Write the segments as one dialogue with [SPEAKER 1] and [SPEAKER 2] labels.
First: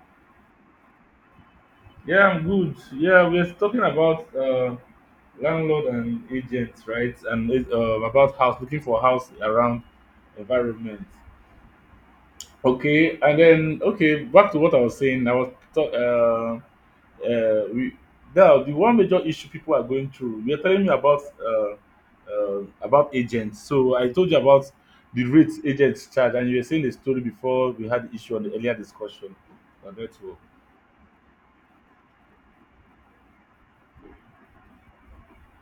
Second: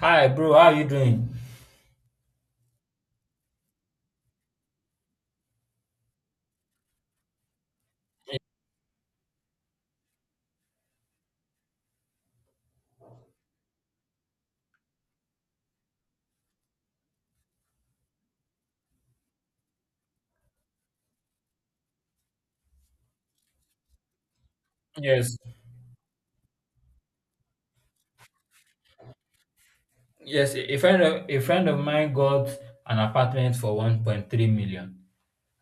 [SPEAKER 1] Hi, bro. How are you doing?
[SPEAKER 2] Yeah, I'm good. Yeah, we're talking about landlord and agents, right? And about house, looking for house around environment. Okay, and then okay, back to what I was saying. We now the one major issue people are going through. You're telling me about agents. So I told you about the
[SPEAKER 1] Yes,
[SPEAKER 2] rates agents charge, and you were saying the story before we had the issue on the earlier discussion on network.
[SPEAKER 1] yes. A friend of a friend of mine got an apartment for 1.3 million,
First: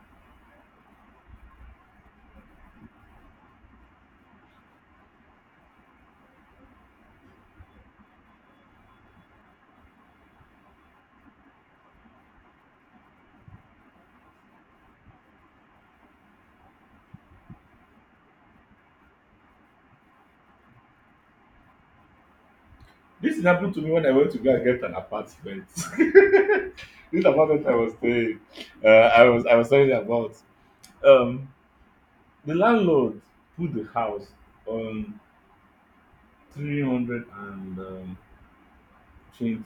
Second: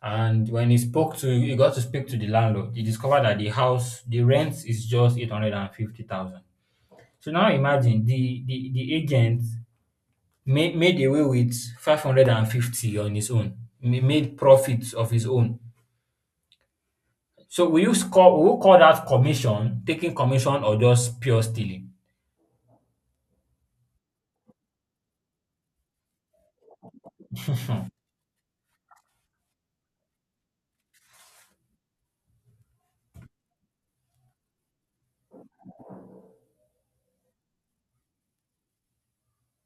[SPEAKER 1] and when he spoke to he got to speak to the landlord. He discovered that the rent is just 850,000. So now imagine the agent made away with 550 on his own, made profits of his own. So? Will you call that commission, taking commission, or just pure stealing?
[SPEAKER 2] This happened to me when I went to go and get an apartment. This apartment I was staying, I was telling you about. Um, the landlord put the house on 300 and 20,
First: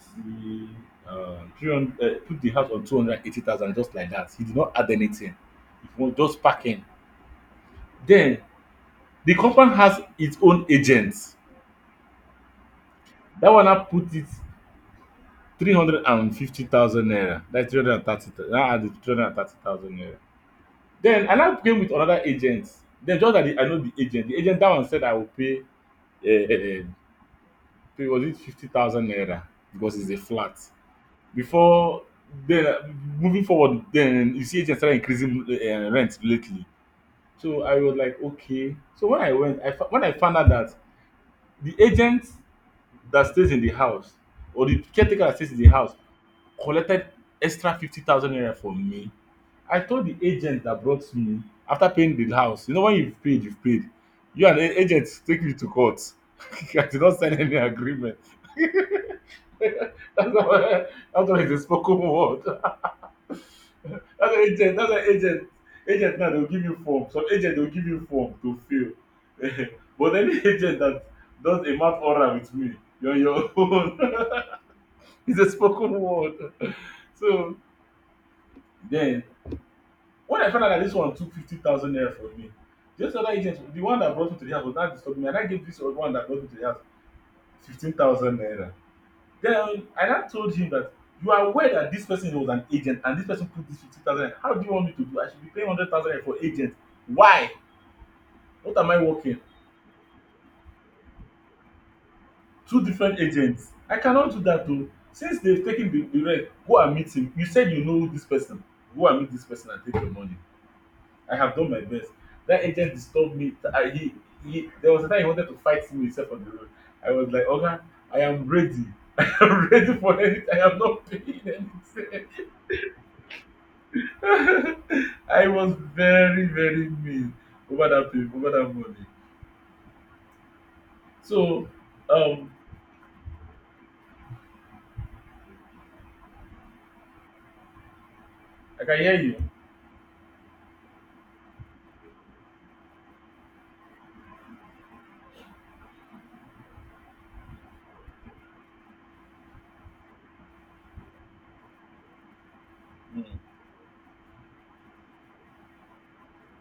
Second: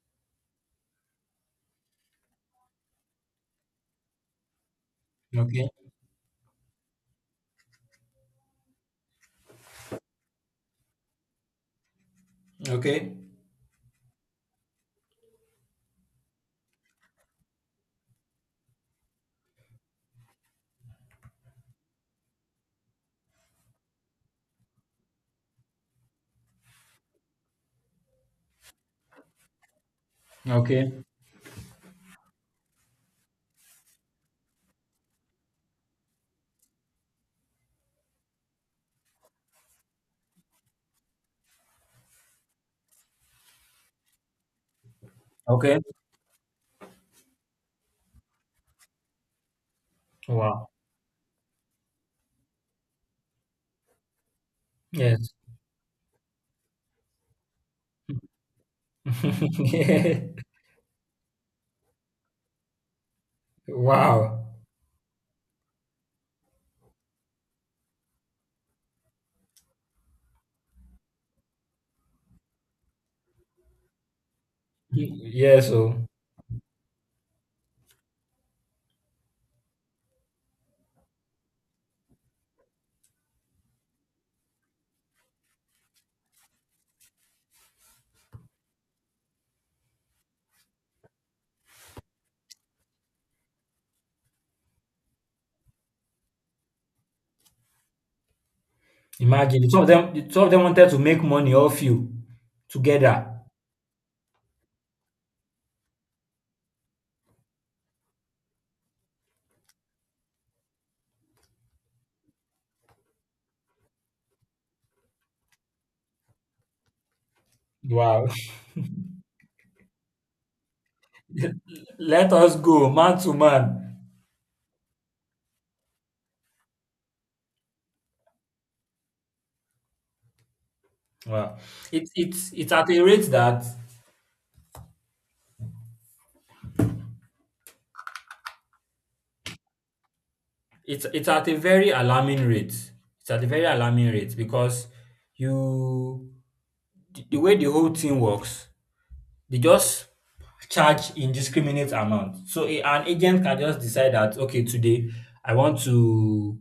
[SPEAKER 2] 300, put the house on 280,000 just like that. He did not add anything.
[SPEAKER 1] Okay.
[SPEAKER 2] It was just packing. Then the company has its own agents.
[SPEAKER 1] Okay.
[SPEAKER 2] That one I put it 350,000 naira. That's 330. Now add the 330,000 naira. Then I now came with another agent. Then just that I know the agent that one said I will uh, pay was it 50,000 naira because it's a flat.
[SPEAKER 1] Okay.
[SPEAKER 2] Before then, moving forward, then you see agents started increasing rent lately. So I was like, okay. So when I went, when I found out that the agent that stays in the house or the caretaker that stays in the
[SPEAKER 1] Okay.
[SPEAKER 2] house collected extra 50,000 naira from me, I told the agent
[SPEAKER 1] Wow.
[SPEAKER 2] that brought me after paying the house, when you've paid, you've paid. You and the agent
[SPEAKER 1] Yes.
[SPEAKER 2] take me to court. I did not sign any agreement. That's why that's why it's a spoken word. That's why
[SPEAKER 1] Wow.
[SPEAKER 2] agent, that's why agent, agent now they'll give you form. Some agent they'll give you form to fill. But any agent that does a mouth aura with me, you're on your own. It's a
[SPEAKER 1] Yes.
[SPEAKER 2] spoken
[SPEAKER 1] So
[SPEAKER 2] word. So then, when I found out that this one took 50,000 naira from me, this other agent, the one that brought me to the house, was not disturbing me. And I gave this other one that brought me to the house 15,000 naira. Then I now told him that you are aware that this person was an agent and this person put this 50,000 naira. How do you want me to do? I should be paying 100,000 naira for agent. Why? What am I working?
[SPEAKER 1] imagine some of them wanted to make money off you
[SPEAKER 2] Two different
[SPEAKER 1] together.
[SPEAKER 2] agents. I cannot do that though. Since they've taken the rent, go and meet him. You said you know this person. Go and meet this person and take your money. I have done my best. That agent disturbed me. There was a time he wanted to fight me himself on the road. I was like, Oga, I
[SPEAKER 1] Wow.
[SPEAKER 2] am ready. I am ready for anything. I am not paying anything.
[SPEAKER 1] Let us go man to man.
[SPEAKER 2] I was very, very mean over that pay, over that money.
[SPEAKER 1] Wow.
[SPEAKER 2] So,
[SPEAKER 1] It
[SPEAKER 2] um,
[SPEAKER 1] it's it's at a rate that
[SPEAKER 2] I can hear you.
[SPEAKER 1] it's at a very alarming rate. It's at a very alarming rate because you the way the whole thing works, they just charge indiscriminate amount. So an agent can just decide that, okay, today I want to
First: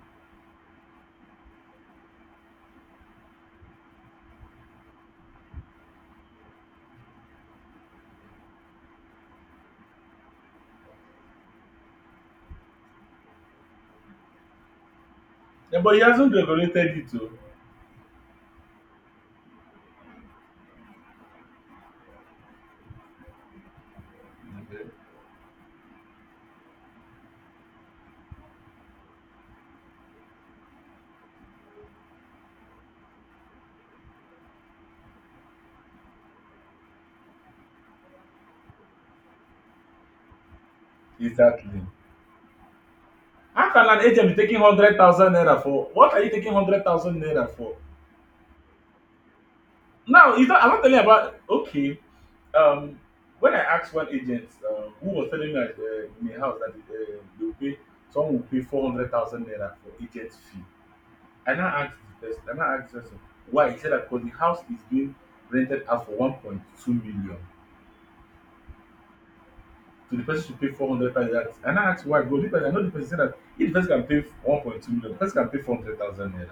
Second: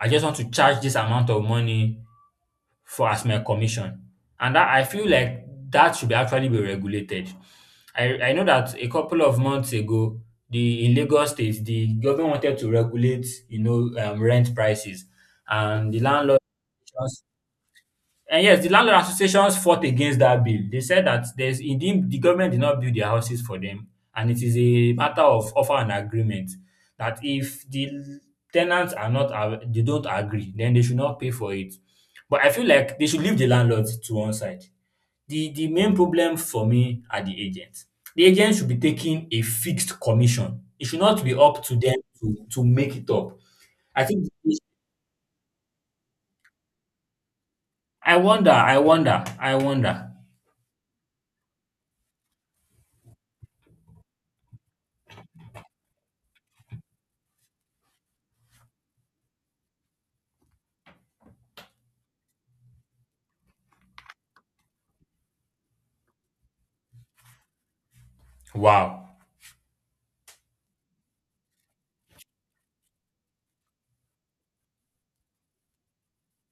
[SPEAKER 1] I just want to charge this amount of money for as my commission. And that I feel like that should be actually be regulated. I know that a couple of months ago, the in Lagos State, the government wanted to regulate, you know, rent prices,
[SPEAKER 2] Yeah,
[SPEAKER 1] and
[SPEAKER 2] but
[SPEAKER 1] the
[SPEAKER 2] he hasn't
[SPEAKER 1] landlord
[SPEAKER 2] regulated it too.
[SPEAKER 1] and yes, the landlord associations fought against that bill. They said that the government did not build their houses for them, and it is a matter of offer and agreement that if the tenants are not av- they don't agree, then they should not pay for it. But I feel like they should leave the landlords to one side. The main problem for me are the agents. The agents should be taking a fixed commission. It should not be up to
[SPEAKER 2] Exactly.
[SPEAKER 1] them to make it up.
[SPEAKER 2] How can
[SPEAKER 1] I
[SPEAKER 2] an
[SPEAKER 1] think
[SPEAKER 2] agent be taking 100,000 naira for? What are you taking 100,000 naira for?
[SPEAKER 1] I wonder.
[SPEAKER 2] No, it's not, I'm not telling you about. Okay, um, when I asked one agent who was telling me at, in the house that they will pay, someone will pay 400,000 naira for agent fee. I now asked the person. I now asked the person why. He said that because the house is being rented out for 1.2 million.
[SPEAKER 1] Wow.
[SPEAKER 2] So the person should pay 400,000. I now asked why. Go. The person, I know the person said that if the person can pay 1.2 million, the person can pay 400,000 naira.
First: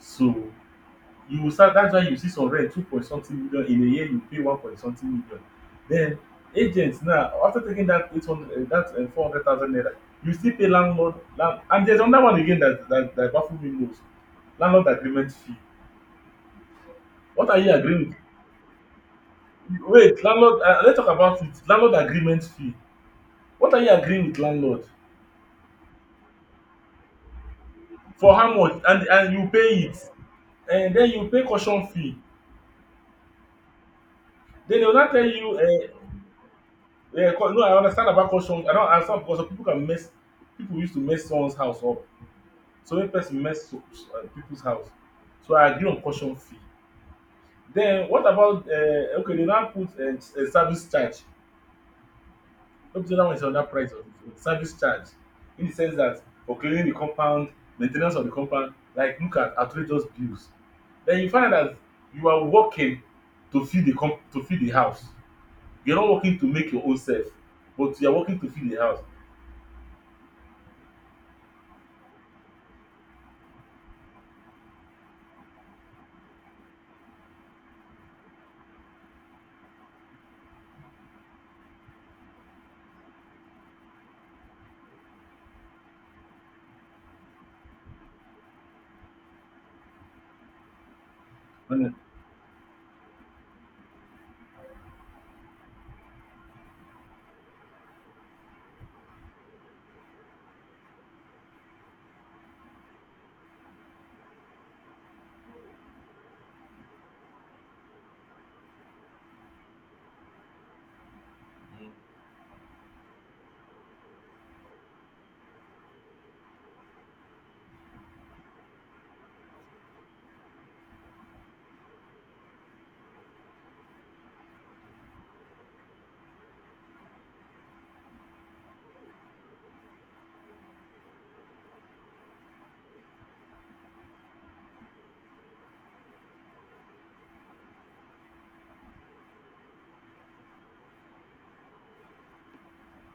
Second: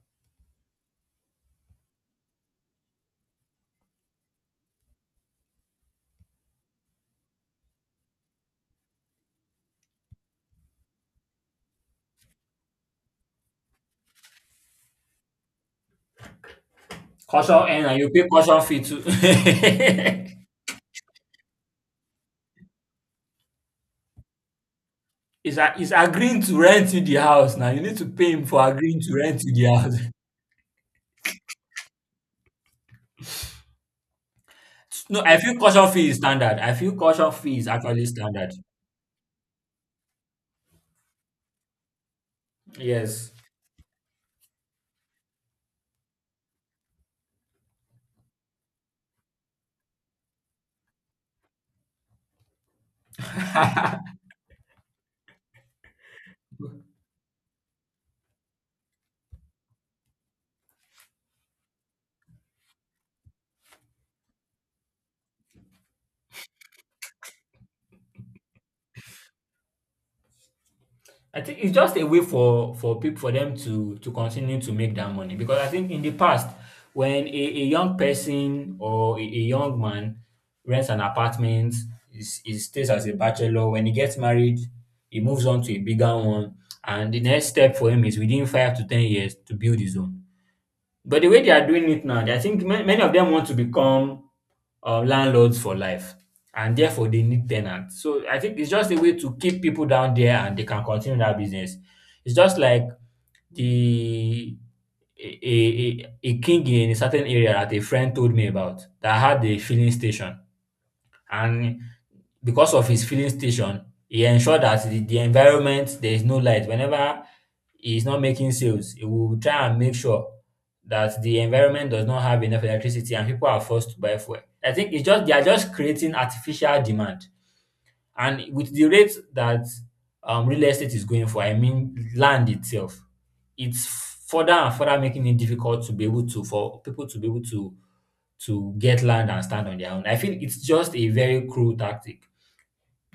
[SPEAKER 2] So you will start. That's why you see some rent two point something million in a year you pay one point something million. Then agent now after taking that 800 that 400,000 naira, you still pay landlord land, and there's another one again that that baffle me most, landlord agreement fee. What are
[SPEAKER 1] Caution
[SPEAKER 2] you
[SPEAKER 1] end and you
[SPEAKER 2] agreeing
[SPEAKER 1] pay caution fee too.
[SPEAKER 2] with? Wait, landlord, let's talk about it. Landlord agreement fee. What are you agreeing with landlord
[SPEAKER 1] He's agreeing to rent you the house now. You need to
[SPEAKER 2] for?
[SPEAKER 1] pay him
[SPEAKER 2] How
[SPEAKER 1] for
[SPEAKER 2] much? and
[SPEAKER 1] agreeing to
[SPEAKER 2] and you
[SPEAKER 1] rent you
[SPEAKER 2] pay
[SPEAKER 1] the house.
[SPEAKER 2] it, then you pay caution fee, then they will now
[SPEAKER 1] No,
[SPEAKER 2] tell
[SPEAKER 1] I feel
[SPEAKER 2] you
[SPEAKER 1] caution
[SPEAKER 2] um
[SPEAKER 1] fee is standard. I feel caution
[SPEAKER 2] Yeah,
[SPEAKER 1] fee
[SPEAKER 2] no,
[SPEAKER 1] is
[SPEAKER 2] I
[SPEAKER 1] actually
[SPEAKER 2] understand about
[SPEAKER 1] standard.
[SPEAKER 2] construction. I don't understand because some people can mess. People used to mess someone's house up. So when
[SPEAKER 1] Yes.
[SPEAKER 2] person mess people's house, so I agree on caution fee. Then what about okay? They now put a service charge. Up to that one is another price of service charge, in the sense that for cleaning the compound, maintenance of the compound, like look at outrageous bills. Then you find out that you are working to feed to feed the house. You're not working to make your own self, but you are working to feed the house.
[SPEAKER 1] I think it's just a way for people for them to continue to make that money, because I think in the past, when a young person or a young man rents an apartment, is he stays as a bachelor. When he gets married, he moves on to a bigger one, and the next step for him is within 5 to 10 years to build his own. But the way they are doing it now, I think many of them want to become landlords for life, and therefore they need tenants. So I think it's just a way to keep people down there, and they can continue that business. It's just like the a a king in a certain area that a friend told me about, that had a filling station, and because of his filling station, he ensured that the environment there is no light. Whenever he is not making sales, he will try and make sure that the environment does not have enough electricity and people are forced to buy fuel. I think it's just they are just creating artificial demand. And with the rate that real estate is going for, I mean land itself, it's further and further making it difficult to be able to to get land and stand on their own. I feel it's just a very cruel tactic.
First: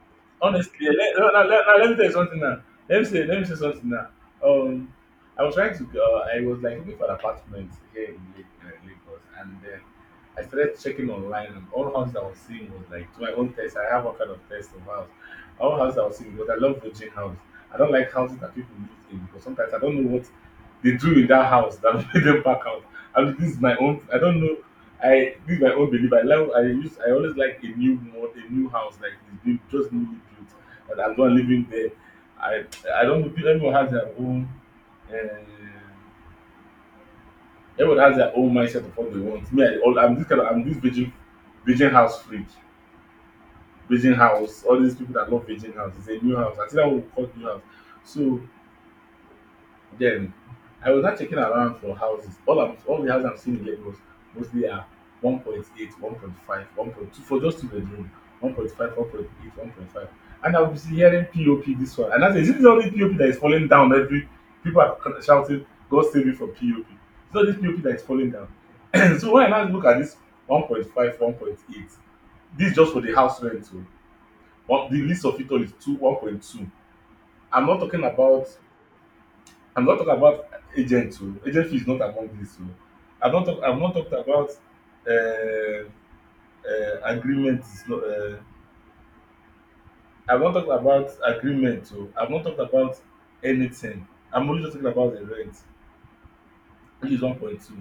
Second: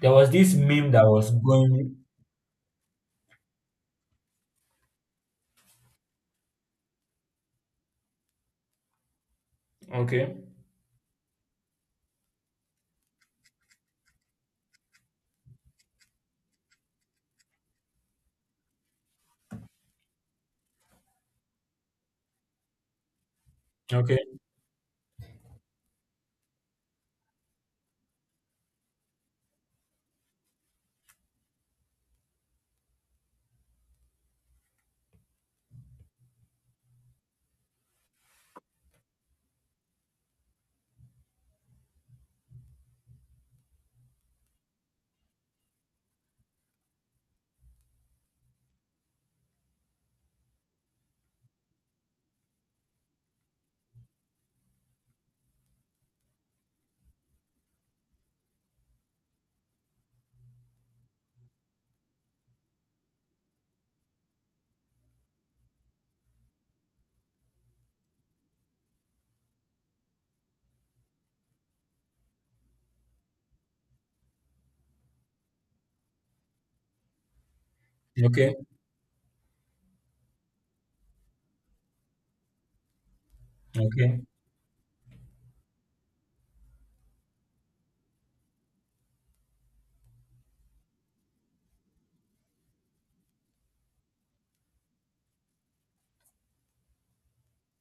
[SPEAKER 1] There was this
[SPEAKER 2] Honestly,
[SPEAKER 1] meme
[SPEAKER 2] eh,
[SPEAKER 1] that
[SPEAKER 2] let, no,
[SPEAKER 1] was
[SPEAKER 2] no, let, no, let me
[SPEAKER 1] going.
[SPEAKER 2] tell you something now. Let me say something now. Um, I was trying to, I was like looking for an apartment here in Lagos, and then
[SPEAKER 1] Okay,
[SPEAKER 2] I started checking online, and all houses I was seeing was like to my own taste. I have one kind of taste of house. All houses I was seeing because I love virgin house. I don't like houses that people live in because sometimes I don't know what they do in that house that made them back out. I mean, this is my own. I
[SPEAKER 1] okay,
[SPEAKER 2] don't know. I this my own belief. I love I use I always like a new mod, a new house like it's been just newly built, and I'm not living there. I I don't know. Everyone has their own. Uh, Everyone has their own mindset of what they want. Me, I, all, I'm this kind of I'm this virgin, virgin house freak, virgin house. All these people that love virgin house, it's a new house. I think that would call new house. So then, I was not checking around for houses. All the houses I'm seeing in Lagos mostly are 1.8, 1.5, for just two bedroom, 1.5, 1.8, 1.5. And I was hearing POP this one. And I said, is it the only POP that is falling down? Every people are shouting, God save me from POP. It's not this POP that is falling down. So when I now look at this 1.5, 1.8, this is just for the house rent. So one, the least of it all is two, 1.2. I'm not talking about
[SPEAKER 1] okay,
[SPEAKER 2] I'm not talking about agent o. Agent fee is not among this. I've not talked
[SPEAKER 1] okay,
[SPEAKER 2] about um agreement is not I've not talked about agreement. I've not talked about anything. I'm only just talking about the rent which is 1.2.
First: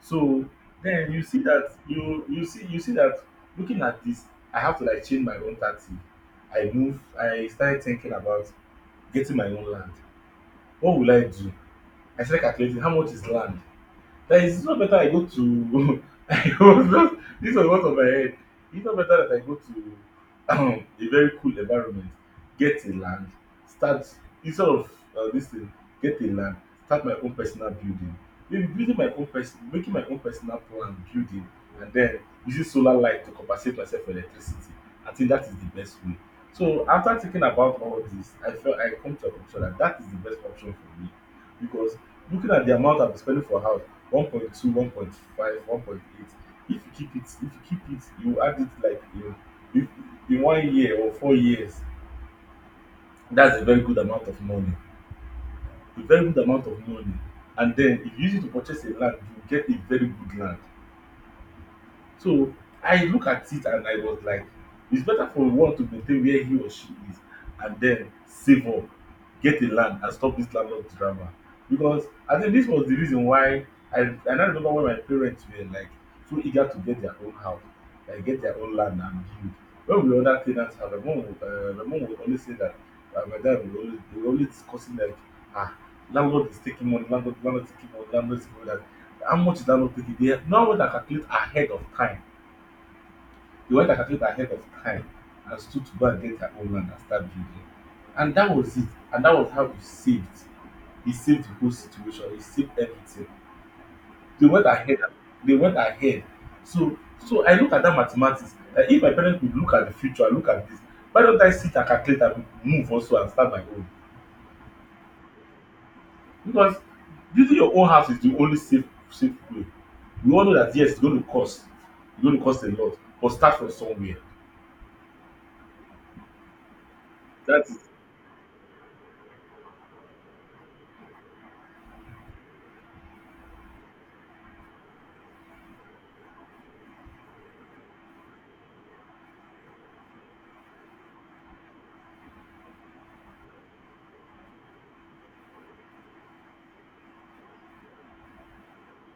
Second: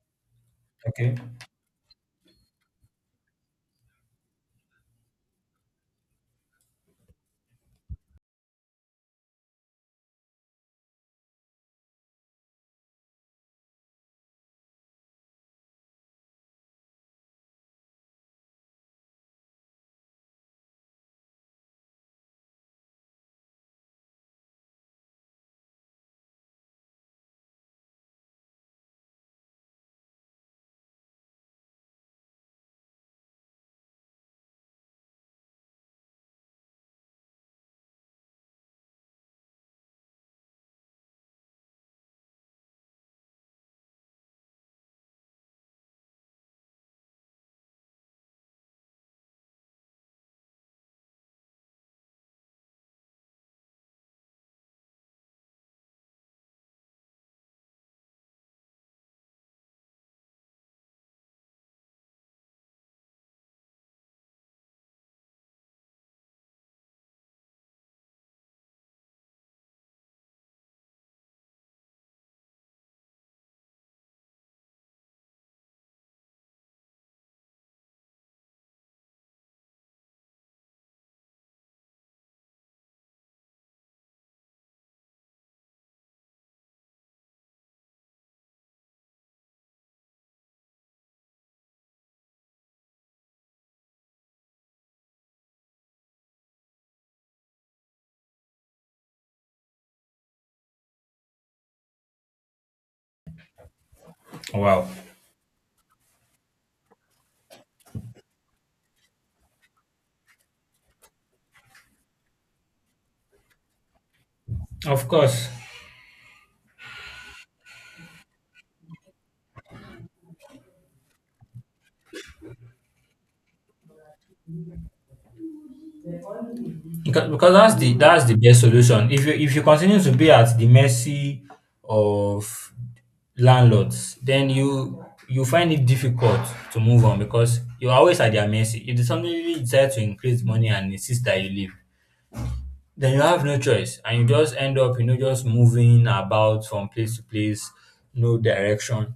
[SPEAKER 2] So then
[SPEAKER 1] okay.
[SPEAKER 2] you see that you see that looking at this I have to like change my own taxi. I move I started thinking about getting my own land. What will I do? I started calculating how much is land? That is it's not better I go to I was just this was what of my head. It's not better that I go to a very cool environment, get a land, start instead of this thing, get a land, start my own personal building. Maybe building my own person making my own personal plan building and then using solar light to compensate myself for electricity. I think that is the best way. So after thinking about all this, I felt I come to a conclusion that that is the best option for me because looking at the amount I'm spending for house 1.2, 1.5, 1.8. If you if you keep it, you add it like in if in one year or 4 years, that's a very good amount of money. A very good amount of money. And then if you use it to purchase a land, you get a very good land. So I look at it and I was like, it's better for one to maintain where he or she is and then save up, get a land and stop this landlord drama. Because I think this was the reason why I, I now remember when my parents were like so eager to get their own house, like get their own land and build. When we were other tenants, my mom, my mom would always say that my dad would always, they were always discussing like, ah, landlord is taking money, landlord is taking money, landlord is taking money. How much is landlord taking? They have no one that calculate ahead of time. They went and calculated ahead of time and stood to go and get their own land and start building. And that was it. And that was how he saved. He saved the whole situation. He saved everything. They went
[SPEAKER 1] Wow.
[SPEAKER 2] ahead. They went ahead. So so I look at that mathematics. Like if my parents could look at the future, look at this, why don't I sit and calculate and move also and start my own?
[SPEAKER 1] Of course.
[SPEAKER 2] Because building your own house is the only safe way. We all know that, yes, it's going to cost. It's going to cost a lot, but start from somewhere.
[SPEAKER 1] Because
[SPEAKER 2] That is.
[SPEAKER 1] that's the best solution. If you continue to be at the mercy of landlords, then you find it difficult to move on, because you're always at their mercy. If they suddenly decide to increase money and insist that you leave, then you have no choice and you just end up, you know, just moving about from place to place, no direction.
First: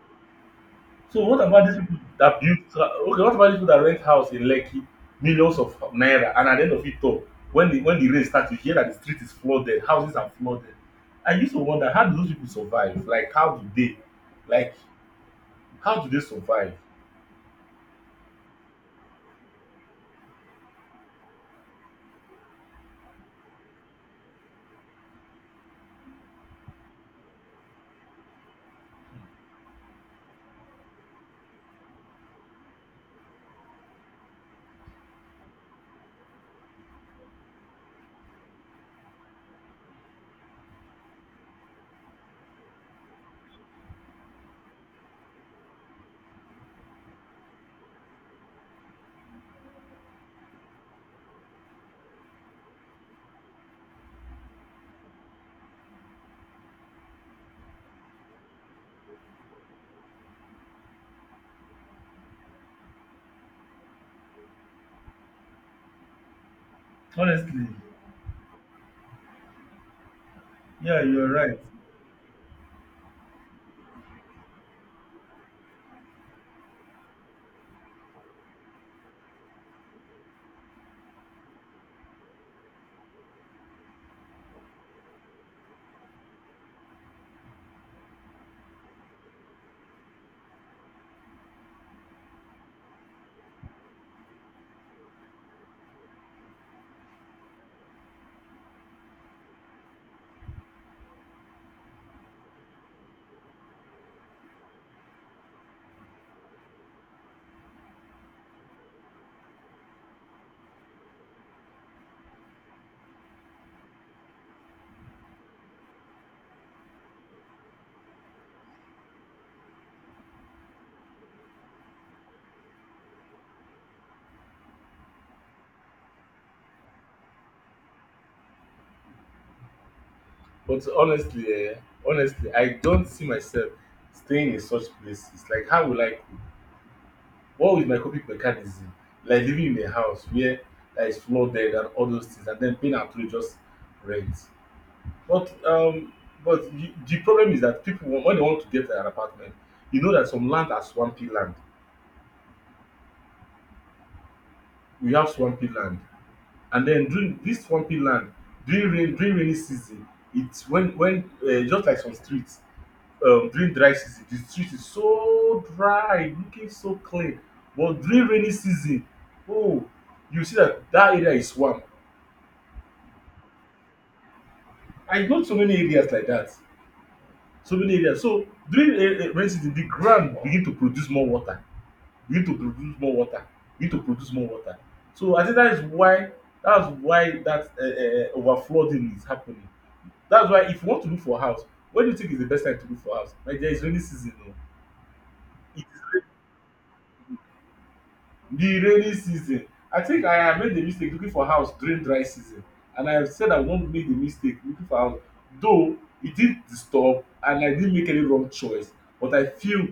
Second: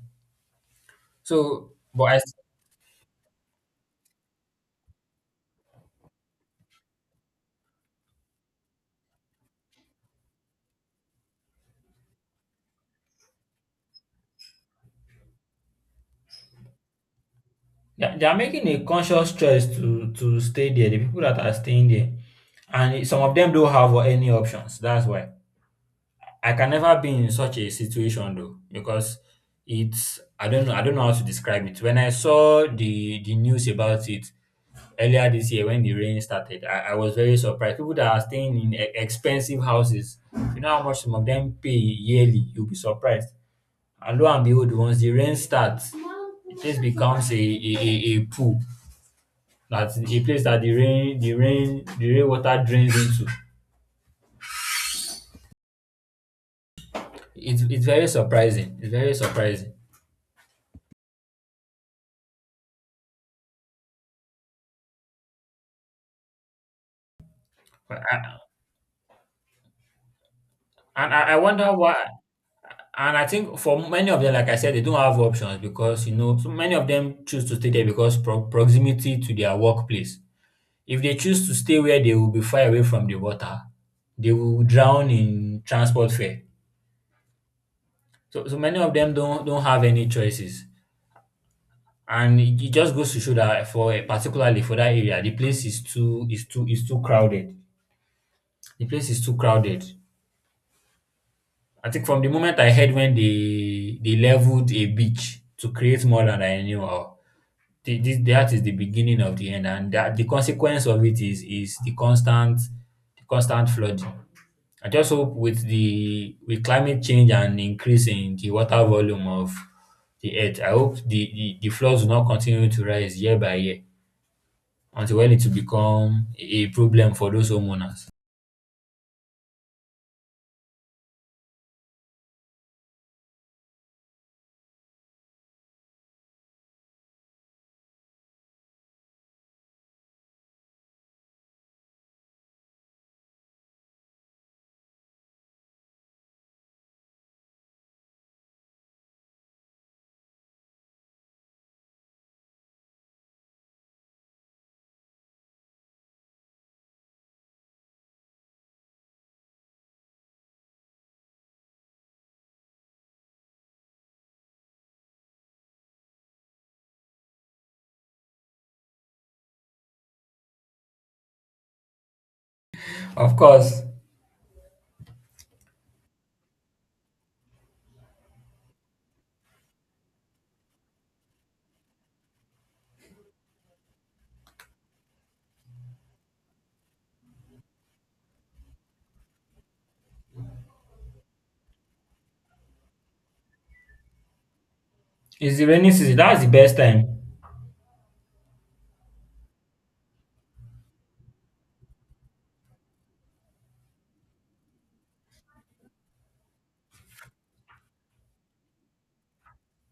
[SPEAKER 2] So what about
[SPEAKER 1] so
[SPEAKER 2] these people
[SPEAKER 1] but i s-
[SPEAKER 2] that build, okay, what about these people that rent house in Lekki, millions of naira, and at the end of it all, when the rain starts, you hear that the street is flooded, houses are flooded. I used to wonder, how do those people survive? Like how do they, like how do they survive?
[SPEAKER 1] they are making a conscious choice to stay there, the people that are staying there, and some of them don't have any options. That's why I can never be in such a situation, though, because it's I don't know, how to describe it. When I saw the news about it earlier this year when the rain started, I was very surprised. People that are staying in expensive houses, you know how much some of them pay yearly. You'll be surprised. And lo and behold, once the rain starts, the place becomes a pool. That's a place that the rain water drains into. It's very surprising. It's very surprising.
[SPEAKER 2] Honestly,
[SPEAKER 1] I,
[SPEAKER 2] yeah, you're
[SPEAKER 1] I
[SPEAKER 2] right.
[SPEAKER 1] wonder why. And I think for many of them, like I said, they don't have options, because you know so many of them choose to stay there because proximity to their workplace. If they choose to stay where they will be far away from the water, they will drown in transport fare. So, so many of them don't have any choices, and it just goes to show that for particularly for that area, the place is too crowded. The place is too crowded. I think from the moment I heard when they leveled a beach to create more land, I knew, oh, that is the beginning of the end, and that the consequence of it is the constant flooding. I just hope with the with climate change and increase in the water volume of the earth, I hope the floods will not continue to rise year by year until when it will become a problem for those homeowners.
[SPEAKER 2] But honestly, eh, honestly, I don't see myself staying in such places. Like how will I. What was my coping mechanism? Like living in a house where, like, that is flooded and all those things, and then paying actually just rent. But um, but the problem is that when they want to get an apartment, you know that some land are swampy land. We have swampy land, and then during this swampy land, during rain during rainy season, it's when just like some streets, during dry season the street is so dry, looking so clean, but during rainy season, oh, you see that that area is swamp.
[SPEAKER 1] Of course,
[SPEAKER 2] I know so many areas like that, so many areas. So during a rainy season the ground begin to produce more water, begin to produce more water, begin to produce more water. So I think that is why, that's why that over flooding is happening. That's why, if you want to look for house, when do you think is the best time to look for house, my dear? Rainy season.
[SPEAKER 1] it's the rainy
[SPEAKER 2] O
[SPEAKER 1] season. That's the best time.
[SPEAKER 2] the rainy season. I think I have made the mistake looking for house during dry season, and I have said I won't make the mistake looking for house, though it did disturb and I didn't make any wrong choice, but I feel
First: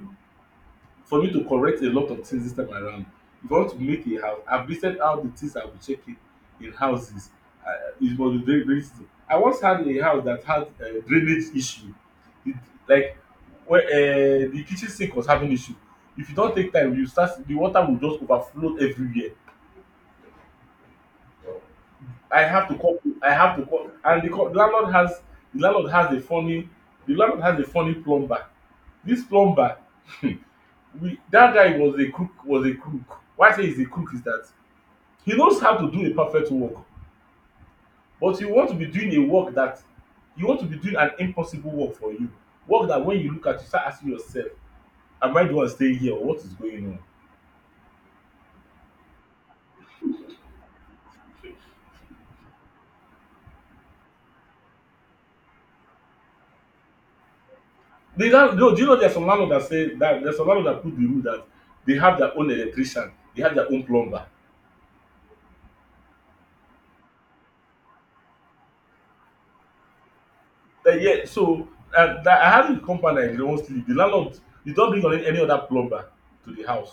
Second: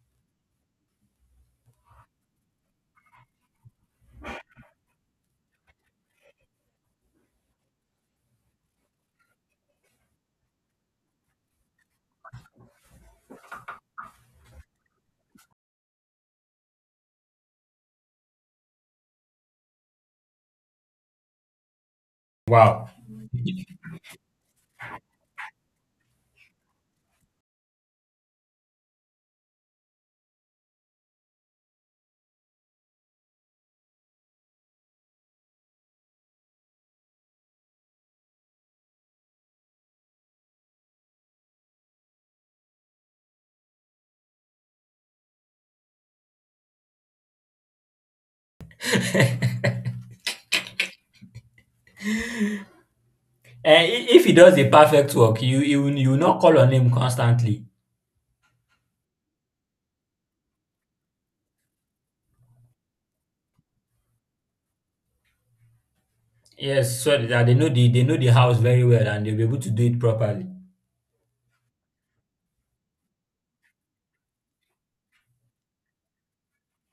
[SPEAKER 2] for me to correct a lot of things this time around. If I want to make a house, I've listed out the things I will check in houses. Uh, it was very, very simple. I once had a house that had a drainage issue. It, like, where the kitchen sink was having issue. If you don't take time, you start the water will just overflow everywhere. I have to
[SPEAKER 1] Wow.
[SPEAKER 2] call. I have to call, and the landlord has, the landlord has a funny, the landlord has a funny plumber. This plumber we, that guy was a crook, was a crook. Why I say he's a crook is that he knows how to do a perfect work, but you want to be doing a work that, you want to be doing an impossible work for you, work that when you look at, you start asking yourself, am I the one staying here or what is going on?
[SPEAKER 1] Eh, if he does a perfect work, you will you will not call on him constantly.
[SPEAKER 2] They now, no, do you know there's some landlord that say that, there's some landlord that put the rule that they have their own electrician, they have their own plumber.
[SPEAKER 1] Yes, so that they know they know the house very well and they'll be able to do it properly.
[SPEAKER 2] Yeah so, that I had a compound I dey once live, the landlord, you don't bring on any other plumber to the house.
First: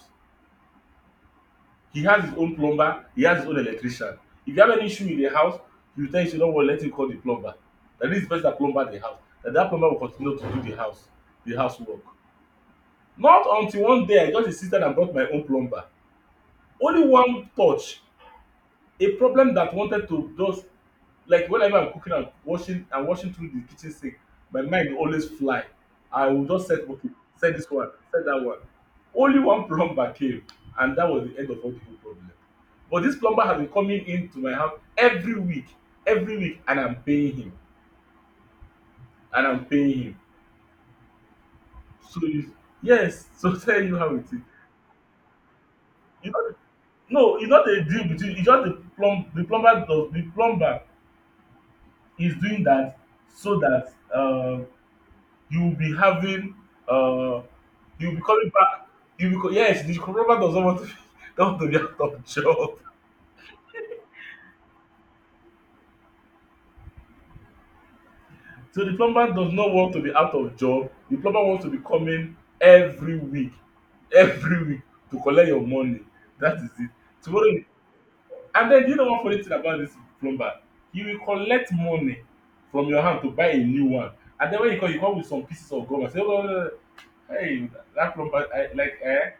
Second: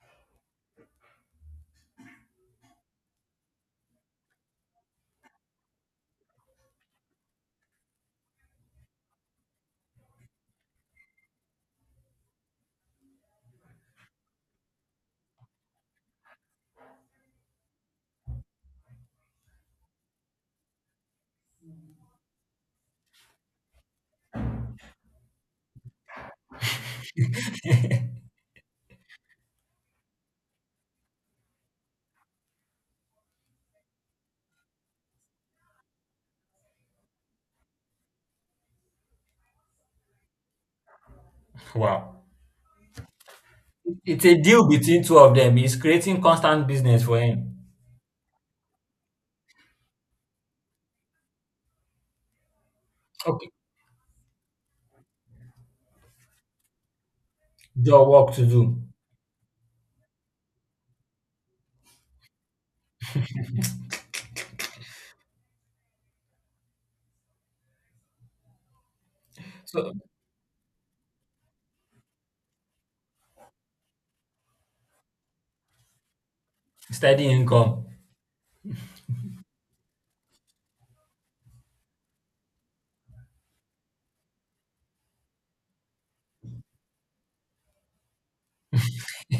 [SPEAKER 2] He has his own plumber, he has his own electrician. If you have any issue in the house, he will tell you, say don't worry, let him call the plumber. Na this person that plumber the house, na that plumber will continue to do the house, the house work. Not until one day I just insisted and brought my own plumber. Only one touch, a problem that wanted to just, like whenever I'm cooking and washing through the kitchen sink, my mind will always fly. I will just set, okay, set this one, set that one. Only one plumber came, and that was the end of all the whole problem. But this plumber has been coming into my house every week, and I'm paying him, and I'm paying him. So
[SPEAKER 1] Wow.
[SPEAKER 2] you, yes, so tell you how
[SPEAKER 1] It's
[SPEAKER 2] it is.
[SPEAKER 1] a deal between two of them. It's creating
[SPEAKER 2] You know,
[SPEAKER 1] constant business for
[SPEAKER 2] no, it's
[SPEAKER 1] him.
[SPEAKER 2] not a deal between. It's just the plumber does, the plumber is doing that
[SPEAKER 1] Okay.
[SPEAKER 2] so that, um, you'll be having, uh,
[SPEAKER 1] Job
[SPEAKER 2] you'll be
[SPEAKER 1] work to
[SPEAKER 2] coming
[SPEAKER 1] do.
[SPEAKER 2] back, yes, the plumber does not want to be not want to be out of job. So the plumber does not want
[SPEAKER 1] So
[SPEAKER 2] to be out of job, the plumber wants to be coming every week, every week, to collect your money. That is it.
[SPEAKER 1] steady
[SPEAKER 2] tomorrow you-
[SPEAKER 1] income.
[SPEAKER 2] and then you know one funny thing about this plumber, he will collect money from your hand to buy a new one, and then when you come, you come with some pieces of gum and say, oh, no, no, no. Hey, that plumber, I, like, eh,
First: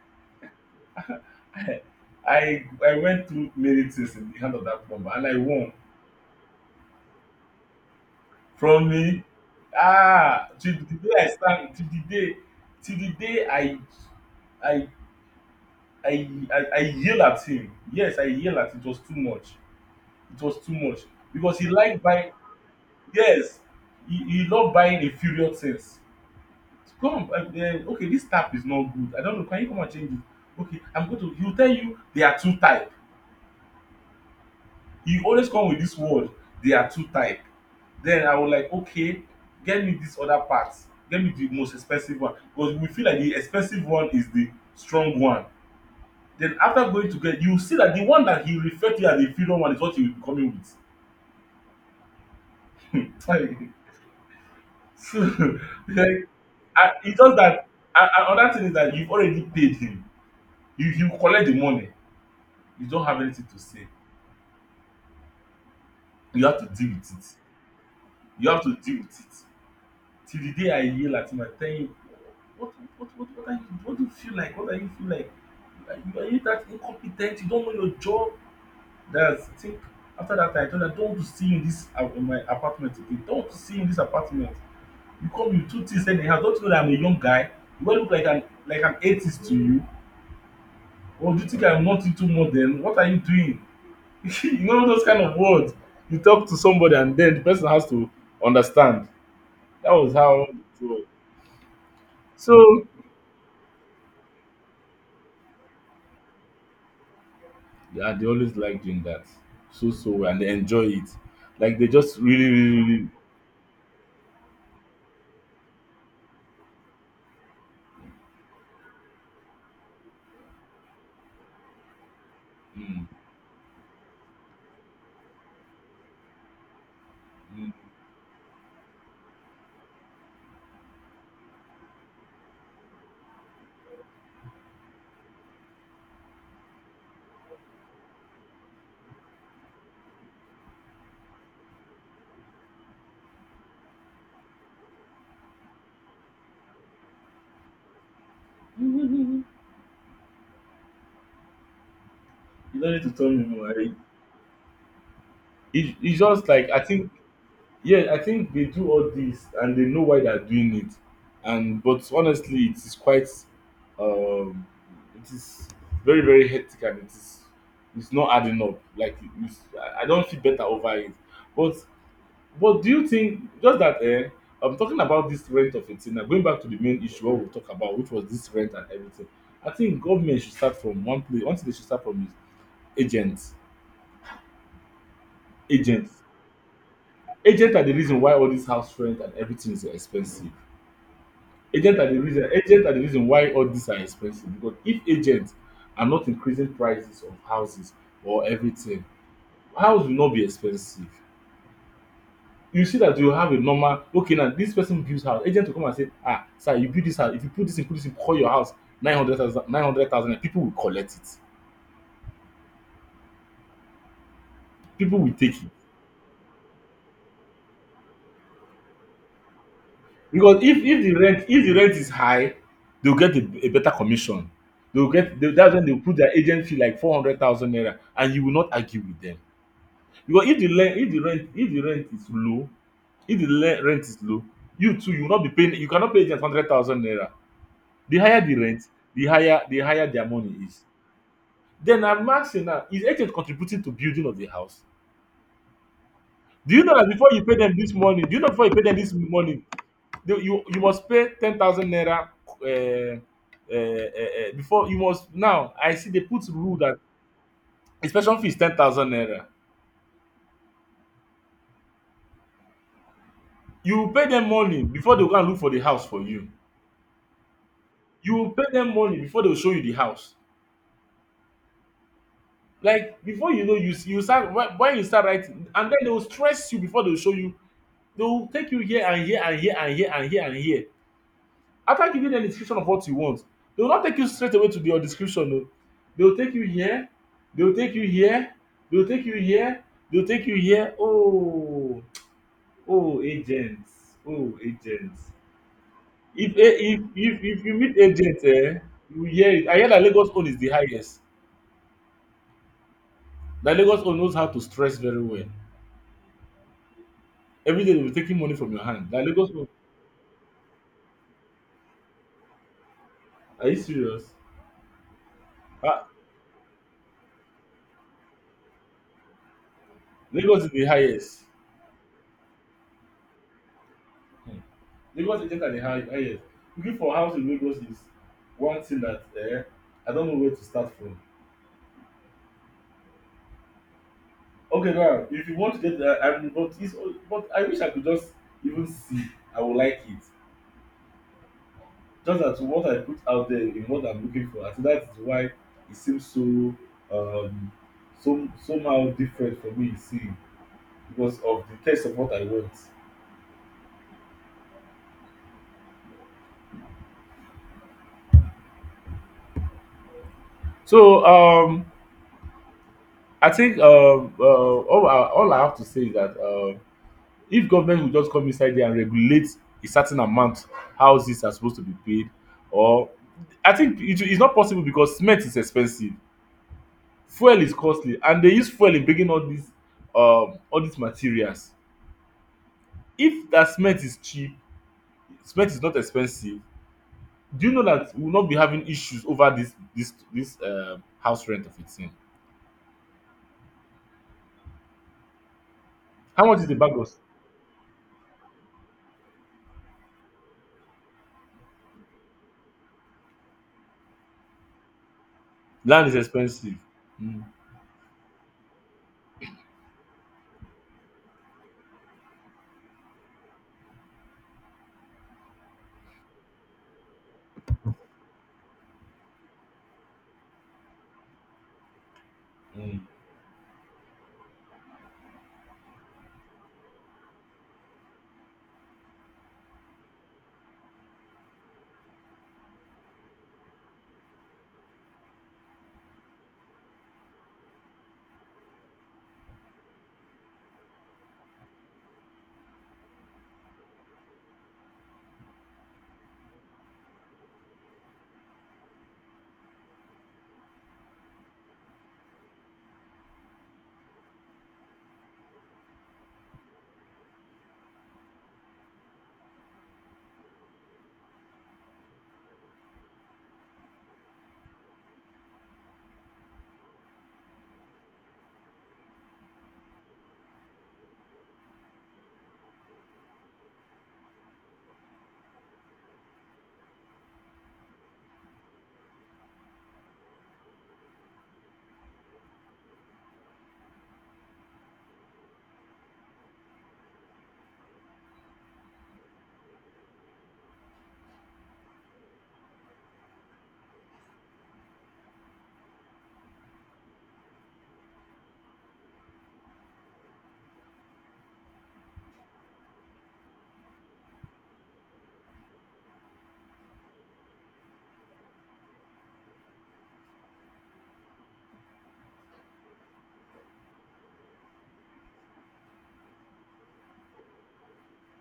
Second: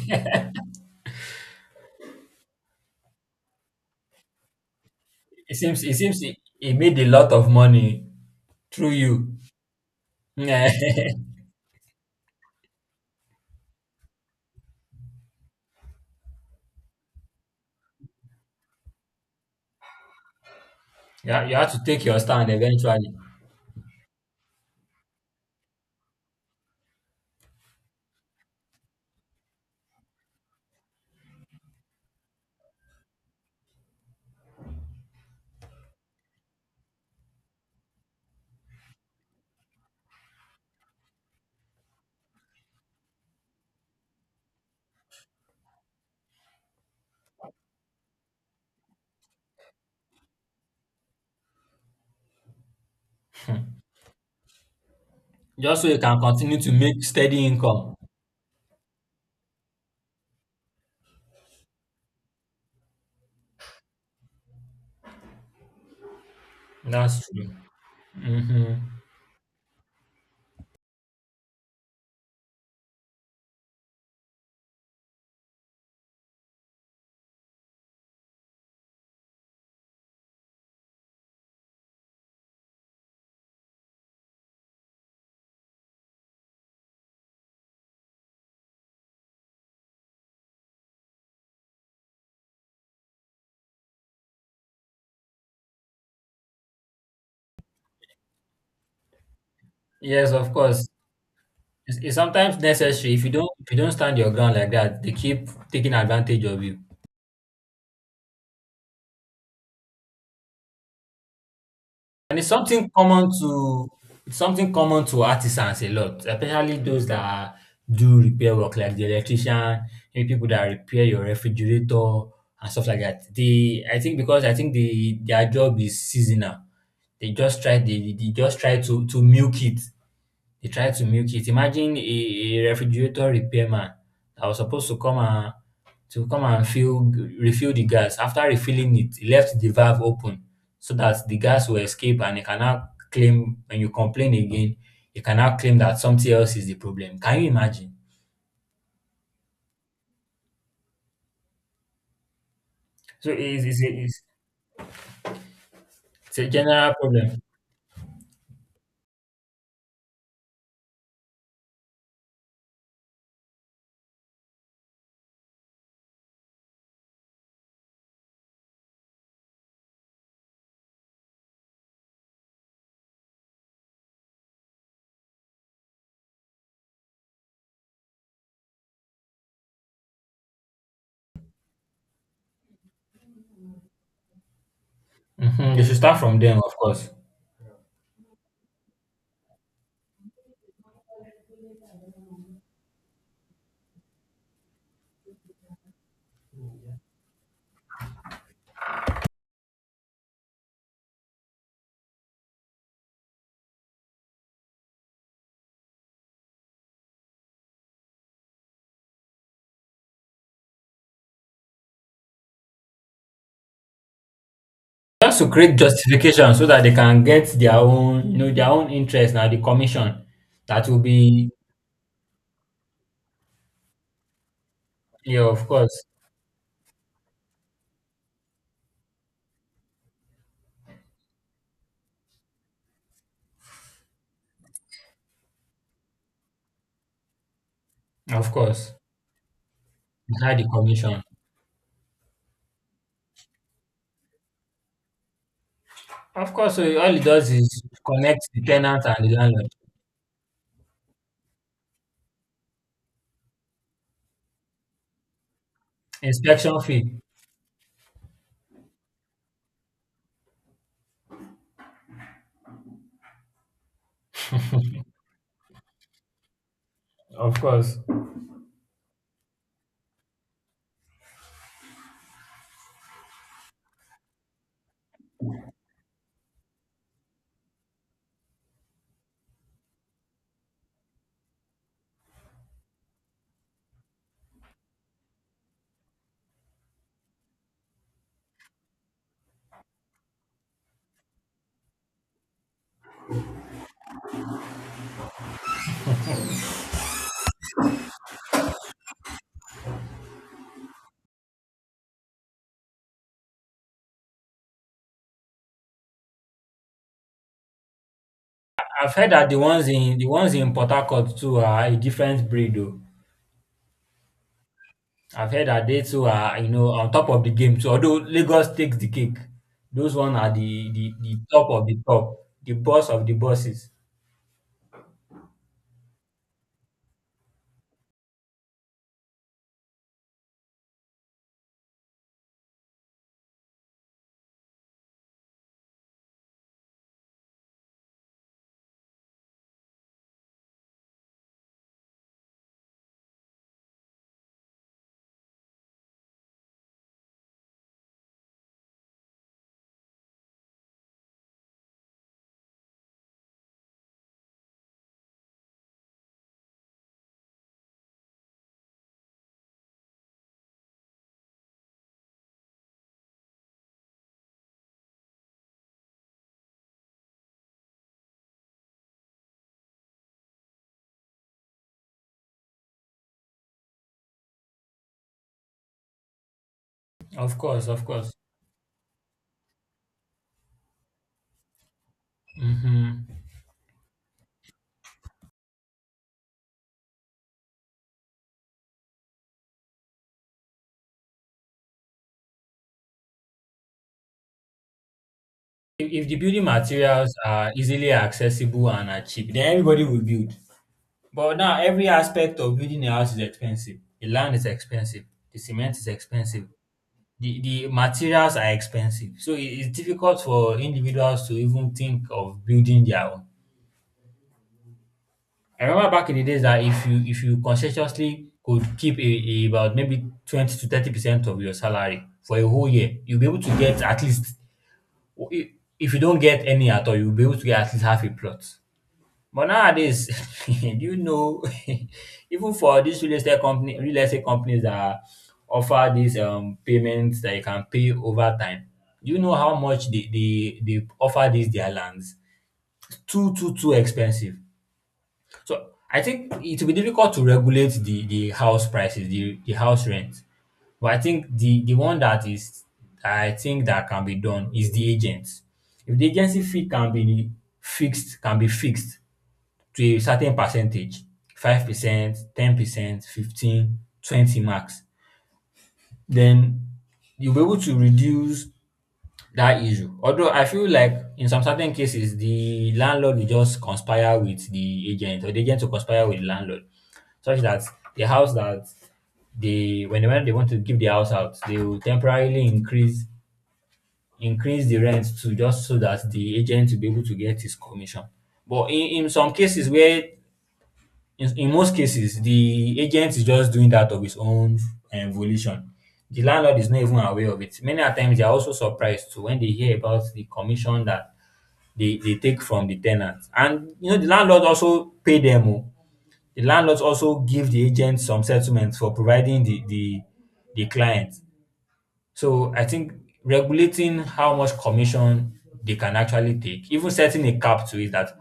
[SPEAKER 2] I went through many things in the hand of that plumber and I
[SPEAKER 1] It
[SPEAKER 2] won
[SPEAKER 1] seems it seems he made a lot of money
[SPEAKER 2] from
[SPEAKER 1] through
[SPEAKER 2] me.
[SPEAKER 1] you.
[SPEAKER 2] Ah, till the day I stand, till the day, till the day I I yell at him, yes, I yell at him, it was too much, it was too much.
[SPEAKER 1] Yeah. You
[SPEAKER 2] Because he
[SPEAKER 1] have to
[SPEAKER 2] like
[SPEAKER 1] take your
[SPEAKER 2] buying,
[SPEAKER 1] stand eventually.
[SPEAKER 2] yes, he love buying inferior things. Come, okay, this tap is not good, I don't know, can you come and change it? Okay, I'm going to, he will tell you there are two type, you always come with this word, they are too tight. Then I was like, okay, get me this other part, get me the most expensive one, because we feel like the expensive one is the strong one. Then after going to get, you see that the one that he referred to as the inferior one is what he will be coming with. So,
[SPEAKER 1] Just so you can
[SPEAKER 2] like,
[SPEAKER 1] continue to
[SPEAKER 2] I,
[SPEAKER 1] make
[SPEAKER 2] it's just
[SPEAKER 1] steady
[SPEAKER 2] that,
[SPEAKER 1] income.
[SPEAKER 2] and another thing is that you've already paid him, you collect the money, you don't have anything to say, you have to deal with
[SPEAKER 1] That's
[SPEAKER 2] it.
[SPEAKER 1] true.
[SPEAKER 2] You have
[SPEAKER 1] Hmm.
[SPEAKER 2] to deal with it till the day I yell at him and tell him, what, what are you, what do you feel like? What are you feel like? Like, are you that incompetent? You don't know your job? That's, I think, after that I told her, don't want to see you in this, in my apartment again. Don't want to see you in this apartment. You come with two things anyhow. Don't you know that I'm a young guy? You, I look like an, like an atheist to you? Or do you think I'm not into modern? What are you doing? You know those kind of words. You talk to somebody and then the person has to understand. That was
[SPEAKER 1] Yes,
[SPEAKER 2] how
[SPEAKER 1] of
[SPEAKER 2] it
[SPEAKER 1] course.
[SPEAKER 2] was.
[SPEAKER 1] It's sometimes
[SPEAKER 2] So
[SPEAKER 1] necessary. If you don't stand your ground like that, they keep taking advantage of you.
[SPEAKER 2] yeah, they always like doing that, so so well, and they enjoy it. Like they just
[SPEAKER 1] And
[SPEAKER 2] really, really, really.
[SPEAKER 1] it's something common to artisans a lot, especially those that are, do repair work, like the electrician, maybe people that repair your refrigerator and stuff like
[SPEAKER 2] Mm,
[SPEAKER 1] that. They I think because I think they their job is seasonal. They just
[SPEAKER 2] mm.
[SPEAKER 1] try, they just try to milk it. They tried to milk it. Imagine a refrigerator repairman that was supposed to come and fill refill the gas. After refilling it, he left the valve open so that the gas will escape and he cannot claim when you complain again, you cannot claim that something else is the problem. Can you imagine?
[SPEAKER 2] You don't need to tell
[SPEAKER 1] So
[SPEAKER 2] me more. I, it, it's
[SPEAKER 1] it's
[SPEAKER 2] just
[SPEAKER 1] a
[SPEAKER 2] like I
[SPEAKER 1] general
[SPEAKER 2] think,
[SPEAKER 1] problem.
[SPEAKER 2] yeah, I think they do all this and they know why they're doing it, and but honestly it is quite, um, it is very, very hectic, and it is, it's not adding up. Like it's, I don't feel better over it, but. But do you think just that, eh, I'm talking about this rent of a thing now, going back to the main issue what we talk about, which was this rent and everything. I think government should start from one place. One thing they should start from is agents.
[SPEAKER 1] Hmm. They should start
[SPEAKER 2] Agents.
[SPEAKER 1] from them, of course.
[SPEAKER 2] Agents are the reason why all this house rent and everything is so expensive. Agents are the reason, agents are the reason why all these are expensive. Because if agents are not increasing prices of houses or everything, house will not be expensive. You see that you have a normal, okay, now this person builds house, agent will come and say, ah sir, you build this house, if you put this in, put this in, call your house nine hundred thousand. Nine hundred thousand, people will collect it, people will
[SPEAKER 1] Just to
[SPEAKER 2] take it.
[SPEAKER 1] create justification so that they can get their own, you know, their own interest, now the commission
[SPEAKER 2] Because if
[SPEAKER 1] that
[SPEAKER 2] if
[SPEAKER 1] will be,
[SPEAKER 2] the rent is high, they will get a better commission. They will get,
[SPEAKER 1] yeah, of
[SPEAKER 2] that's when they will
[SPEAKER 1] course.
[SPEAKER 2] put their agent fee like 400,000 naira, and you will not argue with them. Because if the rent is low, if the rent is low, you too, you will not be paying, you cannot pay agent 100,000 naira. The higher
[SPEAKER 1] Of
[SPEAKER 2] the rent,
[SPEAKER 1] course,
[SPEAKER 2] the higher their money
[SPEAKER 1] inside the
[SPEAKER 2] is.
[SPEAKER 1] commission.
[SPEAKER 2] Then I'm asking now, is agent contributing to building of the house?
[SPEAKER 1] Of
[SPEAKER 2] Do
[SPEAKER 1] course,
[SPEAKER 2] you know
[SPEAKER 1] so
[SPEAKER 2] that
[SPEAKER 1] all it
[SPEAKER 2] before you
[SPEAKER 1] does
[SPEAKER 2] pay them
[SPEAKER 1] is
[SPEAKER 2] this morning, do you know
[SPEAKER 1] connect the
[SPEAKER 2] before you pay them
[SPEAKER 1] tenant
[SPEAKER 2] this
[SPEAKER 1] and the
[SPEAKER 2] morning,
[SPEAKER 1] landlord.
[SPEAKER 2] you must pay 10,000 naira uh, before you must. Now I see they put rule
[SPEAKER 1] Inspection
[SPEAKER 2] that
[SPEAKER 1] fee.
[SPEAKER 2] inspection fee is 10,000 naira. You will pay them money before they go and look for the house for you.
[SPEAKER 1] Of course.
[SPEAKER 2] You will pay them money before they will show you the house. Like, before you know, you start when you start writing, and then they will stress you before they will show you. They will take you here and here and here and here and here and here. After giving them a description of what you want, they will not take you straight away to your description. No. They will take you here, they will take you here, they will take you here, they will take you here. Oh, oh agents, oh agents. If if you meet agents, you will hear it. I hear that Lagos own is the highest. That Lagos own knows how to stress very well. Every day they will be taking money from your hand.
[SPEAKER 1] I've
[SPEAKER 2] That
[SPEAKER 1] heard that
[SPEAKER 2] Lagos own,
[SPEAKER 1] the ones in Port Harcourt too are a different breed, though.
[SPEAKER 2] are you serious?
[SPEAKER 1] I've heard that they
[SPEAKER 2] Ah,
[SPEAKER 1] too are, you know, on top of the game too. Although Lagos takes the cake. Those one are
[SPEAKER 2] Lagos is the
[SPEAKER 1] the
[SPEAKER 2] highest.
[SPEAKER 1] top of the top, the boss of the bosses.
[SPEAKER 2] Lagos agent are the highest. Looking for house in Lagos is one thing that, I don't know where to start from. Okay, now if you want to get that, I mean, but it's, but I wish I could just even see. I would like it. Just that what I put out there in what I'm looking for, I think that is why it seems so um so somehow different for me seeing, because of the taste of what I want. So, I think, all I have to say is that, if government will just come inside there and regulate a certain amount houses are supposed to be paid, or, I think it is not possible because cement is expensive,
[SPEAKER 1] Of
[SPEAKER 2] fuel is
[SPEAKER 1] course, of
[SPEAKER 2] costly
[SPEAKER 1] course.
[SPEAKER 2] and they use fuel in bringing all these, all these materials.
[SPEAKER 1] Hmm.
[SPEAKER 2] If that cement is cheap, cement is not expensive, do you know that we will not be having issues over this house rent of a thing?
[SPEAKER 1] If the
[SPEAKER 2] How much
[SPEAKER 1] building
[SPEAKER 2] is the bag of
[SPEAKER 1] materials are easily accessible and are cheap, then everybody will build. But now every aspect of building a house is expensive. The land is expensive. The cement is
[SPEAKER 2] land is
[SPEAKER 1] expensive.
[SPEAKER 2] expensive. Mm.
[SPEAKER 1] The materials are expensive. So it's difficult for individuals to even think of building their own. I remember back in the days that if you conscientiously could keep a, about maybe 20 to 30% of your salary for a whole
[SPEAKER 2] Mm.
[SPEAKER 1] year, you'll be able to get at least, if you don't get any at all, you'll be able to get at least half a plot. But nowadays, do you know, even for these real estate companies that offer these payments that you can pay over time, do you know how much they they offer these their lands? Too expensive. So I think it will be difficult to regulate the house prices, the house rent. But I think the one that is I think that can be done is the agents. If the agency fee can be fixed, to a certain percentage, 5%, 10%, 15, twenty 20 max, then you'll be able to reduce that issue. Although I feel like in some certain cases, the landlord will just conspire with the agent, or the agent will conspire with the landlord, such that the house that when they want to give the house out, they will temporarily increase the rent, to just so that the agent will be able to get his commission. But in some cases where in most cases the agent is just doing that of his own volition. The landlord is not even aware of it. Many a times they are also surprised too when they hear about the commission that they take from the tenants. And you know, the landlord also pay them o, the landlords also give the agent some settlement for providing the the client. So I think regulating how much commission they can actually take, even setting a cap to it, that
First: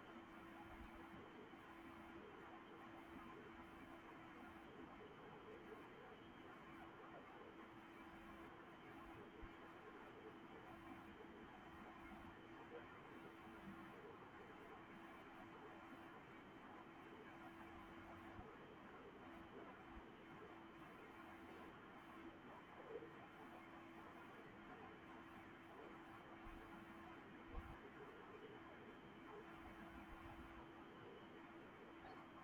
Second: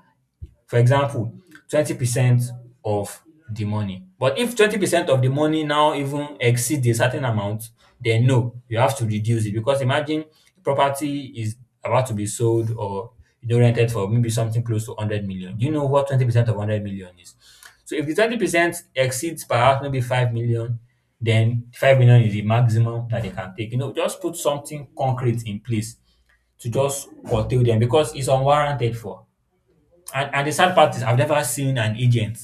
[SPEAKER 1] for example, 20% of the money. But if 20% of the money now even exceeds a certain amount, then no, you have to reduce it, because imagine property is about to be sold or you know rented for maybe something close to 100 million. Do you know what 20% of 100 million is? So if the 20% exceeds perhaps maybe 5 million, then 5 million is the maximum that they can take. You know, just put something concrete in place to just curtail them, because it's unwarranted for. And the sad part is I've never seen an agent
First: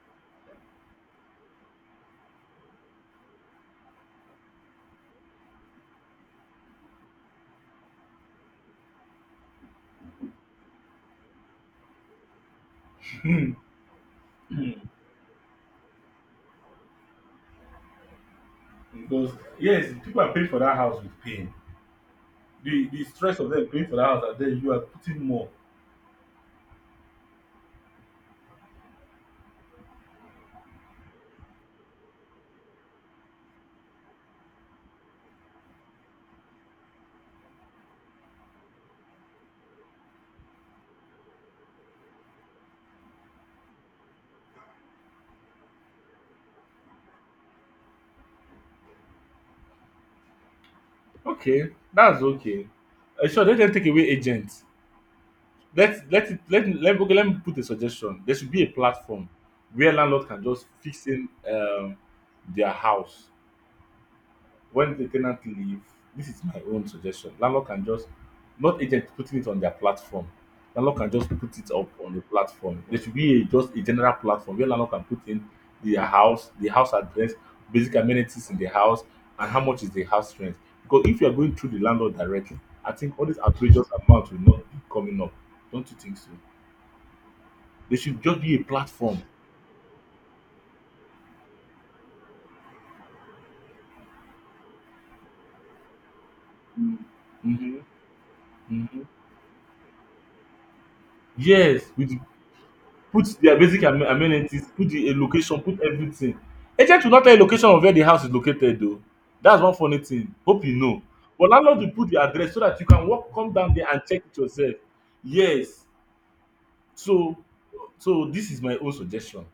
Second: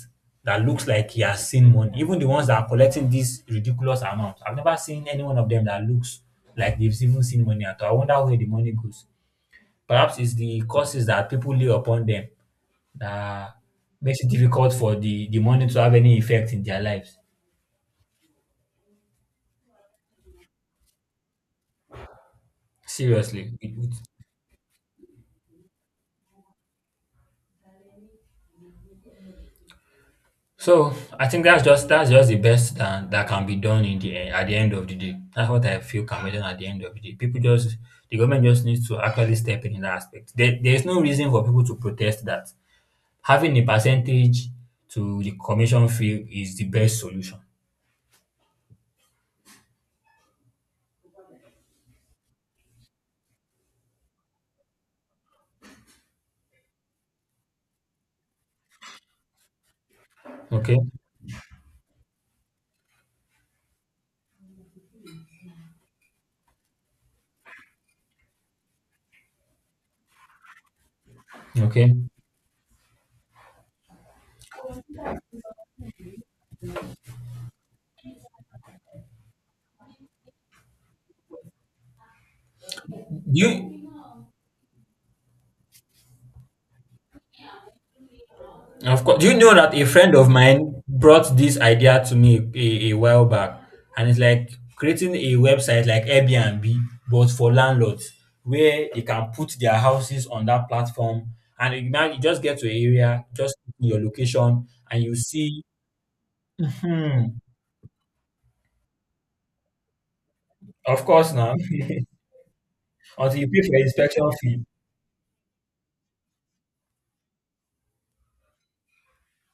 [SPEAKER 1] that looks like he has seen money. Even the ones that are collecting this ridiculous amount, I've never seen any one of them that looks like they've even seen money at all. I wonder where the money goes. Perhaps it's the curses that people lay upon them that makes it difficult for the money to have any effect in their lives.
[SPEAKER 2] Because, yes, people are paying for that house with pain. The stress of
[SPEAKER 1] Seriously.
[SPEAKER 2] them paying for the house, and then you are putting more.
[SPEAKER 1] So I think that's just the best that, that can be done in the end, at the end of the day. That's what I feel can be done at the end of the day. People just, the government just needs to actually step in that aspect. There is no reason for people to protest that having a percentage to the commission fee is the best solution.
[SPEAKER 2] Okay, that's okay. Sure, let them take away agents. Let let it let let, okay, let me put a suggestion. There should be a platform where landlord can just
[SPEAKER 1] Okay,
[SPEAKER 2] fix in, their house. When the tenant leave, this is my own suggestion. Landlord can just, not agent putting it on their platform, landlord can just put it up
[SPEAKER 1] okay.
[SPEAKER 2] on the platform. There should be a, just a general platform where landlord can put in their house, the house address, basic amenities in the house, and how much is the house rent. Because if you are going through the landlord directly, I think all these outrageous
[SPEAKER 1] You,
[SPEAKER 2] amounts will not be coming up. Don't you think so? There should just be a
[SPEAKER 1] of
[SPEAKER 2] platform.
[SPEAKER 1] course, do you know that a friend of mine brought this idea to me a while back, and it's like creating a website like Airbnb,
[SPEAKER 2] Mhm.
[SPEAKER 1] but for landlords, where they
[SPEAKER 2] Mhm.
[SPEAKER 1] can put their houses on that platform, and
[SPEAKER 2] Yes,
[SPEAKER 1] you now
[SPEAKER 2] with
[SPEAKER 1] you just get to an
[SPEAKER 2] put
[SPEAKER 1] area, just
[SPEAKER 2] their
[SPEAKER 1] put
[SPEAKER 2] basic
[SPEAKER 1] in your
[SPEAKER 2] amenities,
[SPEAKER 1] location,
[SPEAKER 2] put
[SPEAKER 1] and
[SPEAKER 2] the a
[SPEAKER 1] you
[SPEAKER 2] location,
[SPEAKER 1] see,
[SPEAKER 2] put everything. Agent will not tell you
[SPEAKER 1] hmm,
[SPEAKER 2] location of where the house is located o. That's one funny thing. Hope you know.
[SPEAKER 1] of course
[SPEAKER 2] But
[SPEAKER 1] now,
[SPEAKER 2] landlord will put the address so that you can walk
[SPEAKER 1] until you
[SPEAKER 2] come
[SPEAKER 1] pay
[SPEAKER 2] down
[SPEAKER 1] for
[SPEAKER 2] there and check
[SPEAKER 1] inspection
[SPEAKER 2] it
[SPEAKER 1] fee.
[SPEAKER 2] yourself. Yes. So, so this is my own suggestion.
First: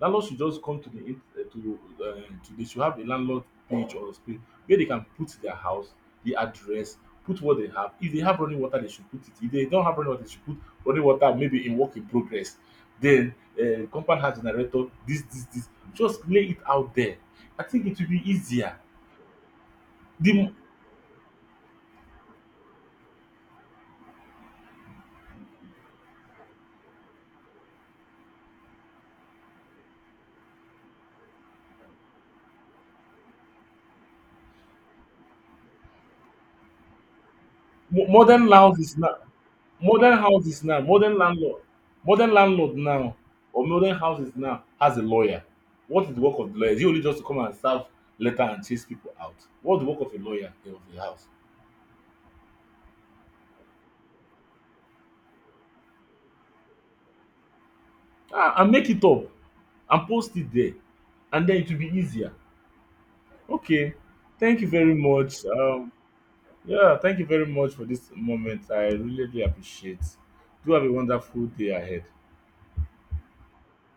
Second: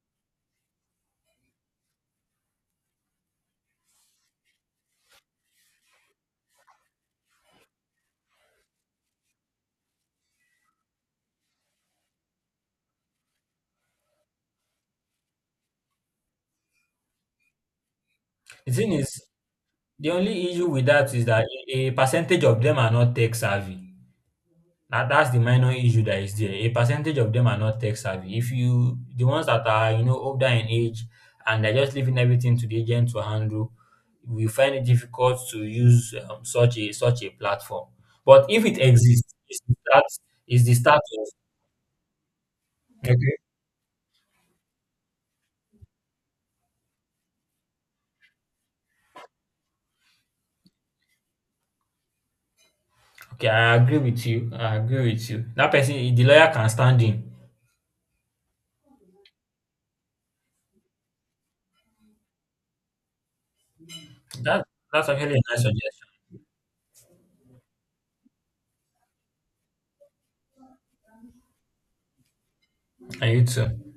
[SPEAKER 2] Landlord should just come to the in to they should have a landlord page or screen where they can put their house, the address, put what they have. If they have running water, they should put it. If they don't have running water, they should put running water maybe in work in progress. Then, compound house generator, this. Just lay it out there. I think it will be
[SPEAKER 1] The
[SPEAKER 2] easier.
[SPEAKER 1] thing is, the
[SPEAKER 2] The
[SPEAKER 1] only
[SPEAKER 2] mo
[SPEAKER 1] issue with that is that a percentage of them are not tech savvy. That's the minor issue that is there. A percentage of them are not tech savvy. If you, the ones that are you know older in age and they're just leaving everything to the agent to handle, we find it difficult to use such a such a platform. But
[SPEAKER 2] Modern
[SPEAKER 1] if it
[SPEAKER 2] houses now,
[SPEAKER 1] exists, it's the start. It's the start
[SPEAKER 2] Modern
[SPEAKER 1] of,
[SPEAKER 2] landlord, modern landlord now,
[SPEAKER 1] okay.
[SPEAKER 2] or modern houses now has a lawyer. What is the work of the lawyer? Is he only just to come and serve letter and chase people out? What's the work of a lawyer of a house?
[SPEAKER 1] Okay, I agree with you. I agree with you. That person, the lawyer can stand in.
[SPEAKER 2] Ah, and make it up and post it there, and then it will be easier. Okay, thank
[SPEAKER 1] That
[SPEAKER 2] you very
[SPEAKER 1] that's actually a
[SPEAKER 2] much.
[SPEAKER 1] nice suggestion.
[SPEAKER 2] Yeah, thank you very much for this moment. I really, really appreciate. Do have a wonderful day ahead.
[SPEAKER 1] And you too.